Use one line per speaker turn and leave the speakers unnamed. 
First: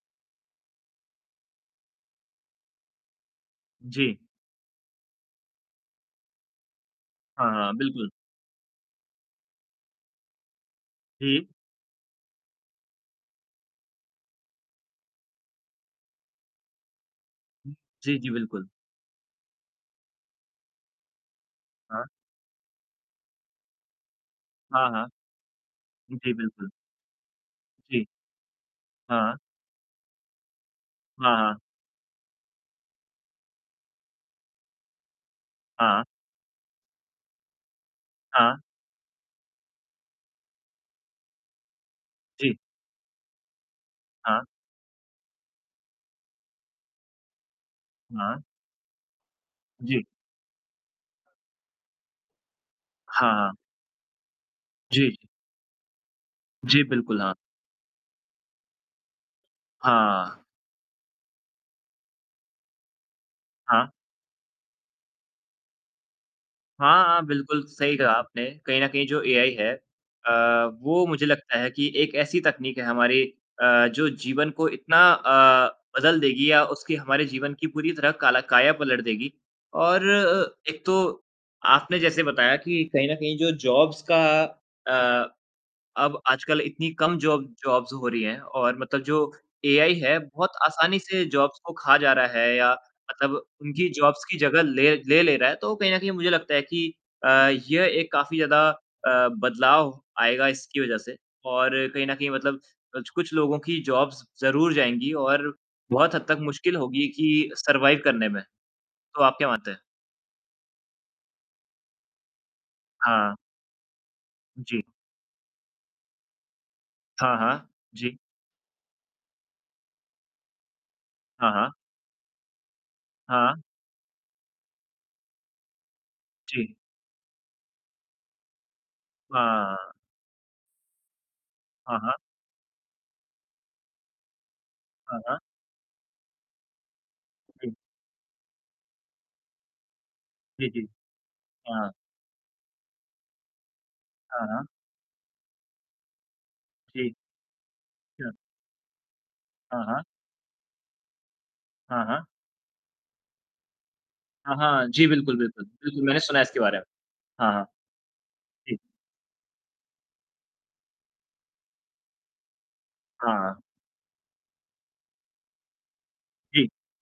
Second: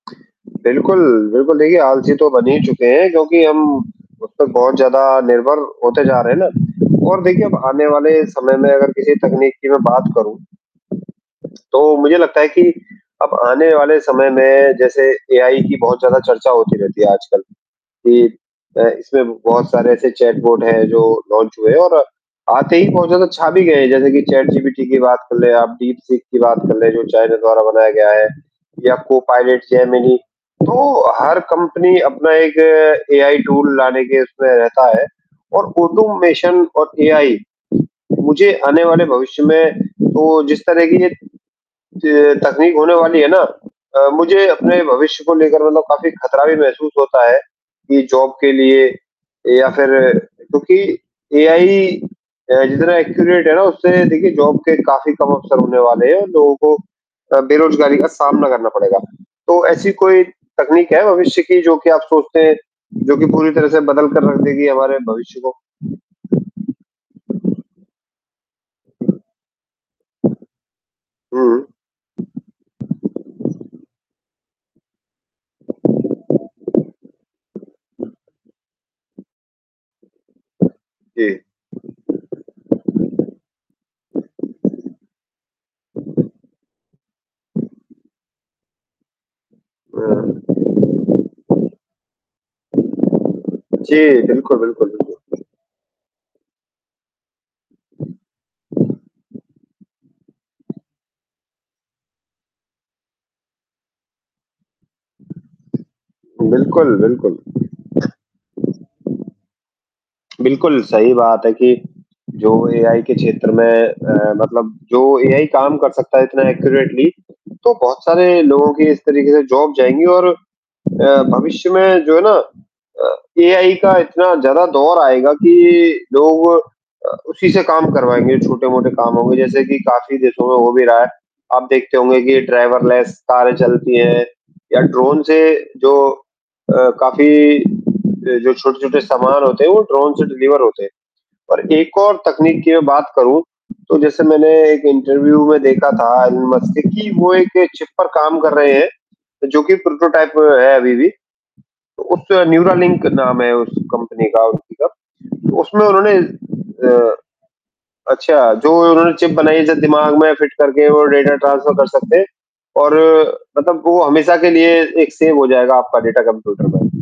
बिल्कुल, बिल्कुल। देखिए, आलसी तो बन ही चुके हैं, क्योंकि हम
जी।
अब तो बहुत ज़्यादा निर्भर होते जा रहे हैं ना? और देखिए
हाँ,
अब
हाँ,
आने वाले
बिल्कुल।
समय में अगर किसी तकनीक की मैं बात करूँ।
जी।
तो मुझे लगता है कि अब आने वाले समय में जैसे एआई की बहुत ज़्यादा चर्चा होती रहती है आजकल
हुँ। जी,
कि
जी, बिल्कुल।
अ, इसमें बहुत सारे ऐसे चैट बोट हैं जो लॉन्च हुए हैं और
हाँ।
आते ही पहुँचो तो छा भी गए हैं, जैसे कि चैट जीपीटी
हाँ,
की
हाँ।
बात कर ले आप डीप
उ,
सीक
जी
की बात
बिल्कुल।
कर लें, जो चाइना द्वारा बनाया
जी।
गया है, या
हाँ।
Copilot, Gemini. तो
हाँ,
हर
हाँ।
कंपनी अपना एक एआई टूल लाने के उसमें रहता है और
हाँ।
ऑटोमेशन और एआई, मुझे
हाँ।
आने वाले भविष्य में तो जिस तरह की ये त
जी।
तकनीक होने वाली है ना अ,
हाँ।
मुझे अपने भविष्य को लेकर मतलब काफ़ी ख़तरा भी महसूस होता है कि जॉब
हाँ।
के लिए या फिर
जी।
क्योंकि एआई अ, जितना
हाँ,
एक्यूरेट
हाँ।
है ना, उससे देखिए जॉब के काफ़ी
जी।
कम अवसर होने वाले हैं, उन लोगों को
जी, बिल्कुल, हाँ।
अ, बेरोज़गारी का सामना करना पड़ेगा। तो ऐसी कोई
हाँ।
तकनीक है भविष्य की जो कि आप सोचते हैं, जो कि पूरी तरह से
हाँ।
बदल कर रख देगी हमारे भविष्य को?
हाँ, हाँ, बिल्कुल सही कहा आपने। कहीं न कहीं जो एआई है अ, वो मुझे लगता है
हुँ।
कि एक ऐसी तकनीक है हमारी अ, जो जीवन को इतना अ, बदल देगी या उसकी हमारे जीवन की पूरी तरह काला काया पलट देगी और अ, एक तो,
जी।
आपने जैसे बताया कि कहीं न कहीं जो जॉब्स का अ, अब आजकल इतनी कम जॉब जॉब्स हो रही हैं और मतलब जो एआई है,
हाँ।
बहुत आसानी से जॉब्स को खा जा रहा है या मतलब उनकी
जी,
जॉब्स की
बिल्कुल,
जगह
बिल्कुल, बिल्कुल।
ले ले रहा है। तो कहीं न कहीं मुझे लगता है कि अ, ये एक काफ़ी ज़्यादा अ, बदलाव आएगा इसकी वज़ह से और कहीं न कहीं मतलब कुछ-कुछ लोगों की जॉब्स ज़रूर जाएँगी और बहुत हद तक मुश्किल
बिल्कुल,
होगी कि
बिल्कुल।
सरवाइव करने में। तो आप क्या मानते हैं?
बिल्कुल सही बात है कि, जो एआई के
हाँ।
क्षेत्र में अ, मतलब
जी।
जो एआई काम कर सकता है इतना एक्यूरेटली,
हाँ, हाँ।
तो बहुत
जी।
सारे लोगों की इस तरीके से जॉब जाएँगी और अ,
हाँ,
भविष्य
हाँ।
में जो है ना अ,
हाँ।
एआई का इतना ज़्यादा दौर आएगा कि लोग
जी।
अ, उसी से काम करवाएँगे, छोटे-मोटे काम होंगे, जैसे कि
हाँ।
काफ़ी देशों में हो भी रहा है। आप देखते
हाँ, हाँ।
होंगे कि ड्राइवरलेस कारें चलती हैं या
हाँ,
ड्रोन से
हाँ।
जो अ, काफ़ी
हुँ।
जो जो छोटे-छोटे सामान होते हैं, वो ड्रोन से डिलीवर
जी,
होते
जी।
हैं और
हाँ।
एक और तकनीक की मैं बात करूँ, तो जैसे
हाँ,
मैंने
हाँ।
एक इंटरव्यू में देखा था एलन मस्क का कि
जी।
वो एक चिप पर
क्या?
काम कर रहे हैं जो कि
हाँ, हाँ।
प्रोटोटाइप है अभी भी,
हाँ, हाँ।
उसका न्यूरालिंक नाम है उस कंपनी का
हाँ,
उसी का।
हाँ। जी, बिल्कुल, बिल्कुल।
उसमें
बिल्कुल,
उन्होंने
मैंने सुना है इसके बारे में।
अ
हाँ, हाँ।
अच्छा जो
जी।
उन्होंने चिप बनाई है जो दिमाग में फिट करके वो डाटा ट्रांसफर कर सकते हैं। और
हाँ।
मतलब वो हमेशा के लिए एक सेव हो जाएगा आपका डेटा
जी।
कम्प्यूटर पे।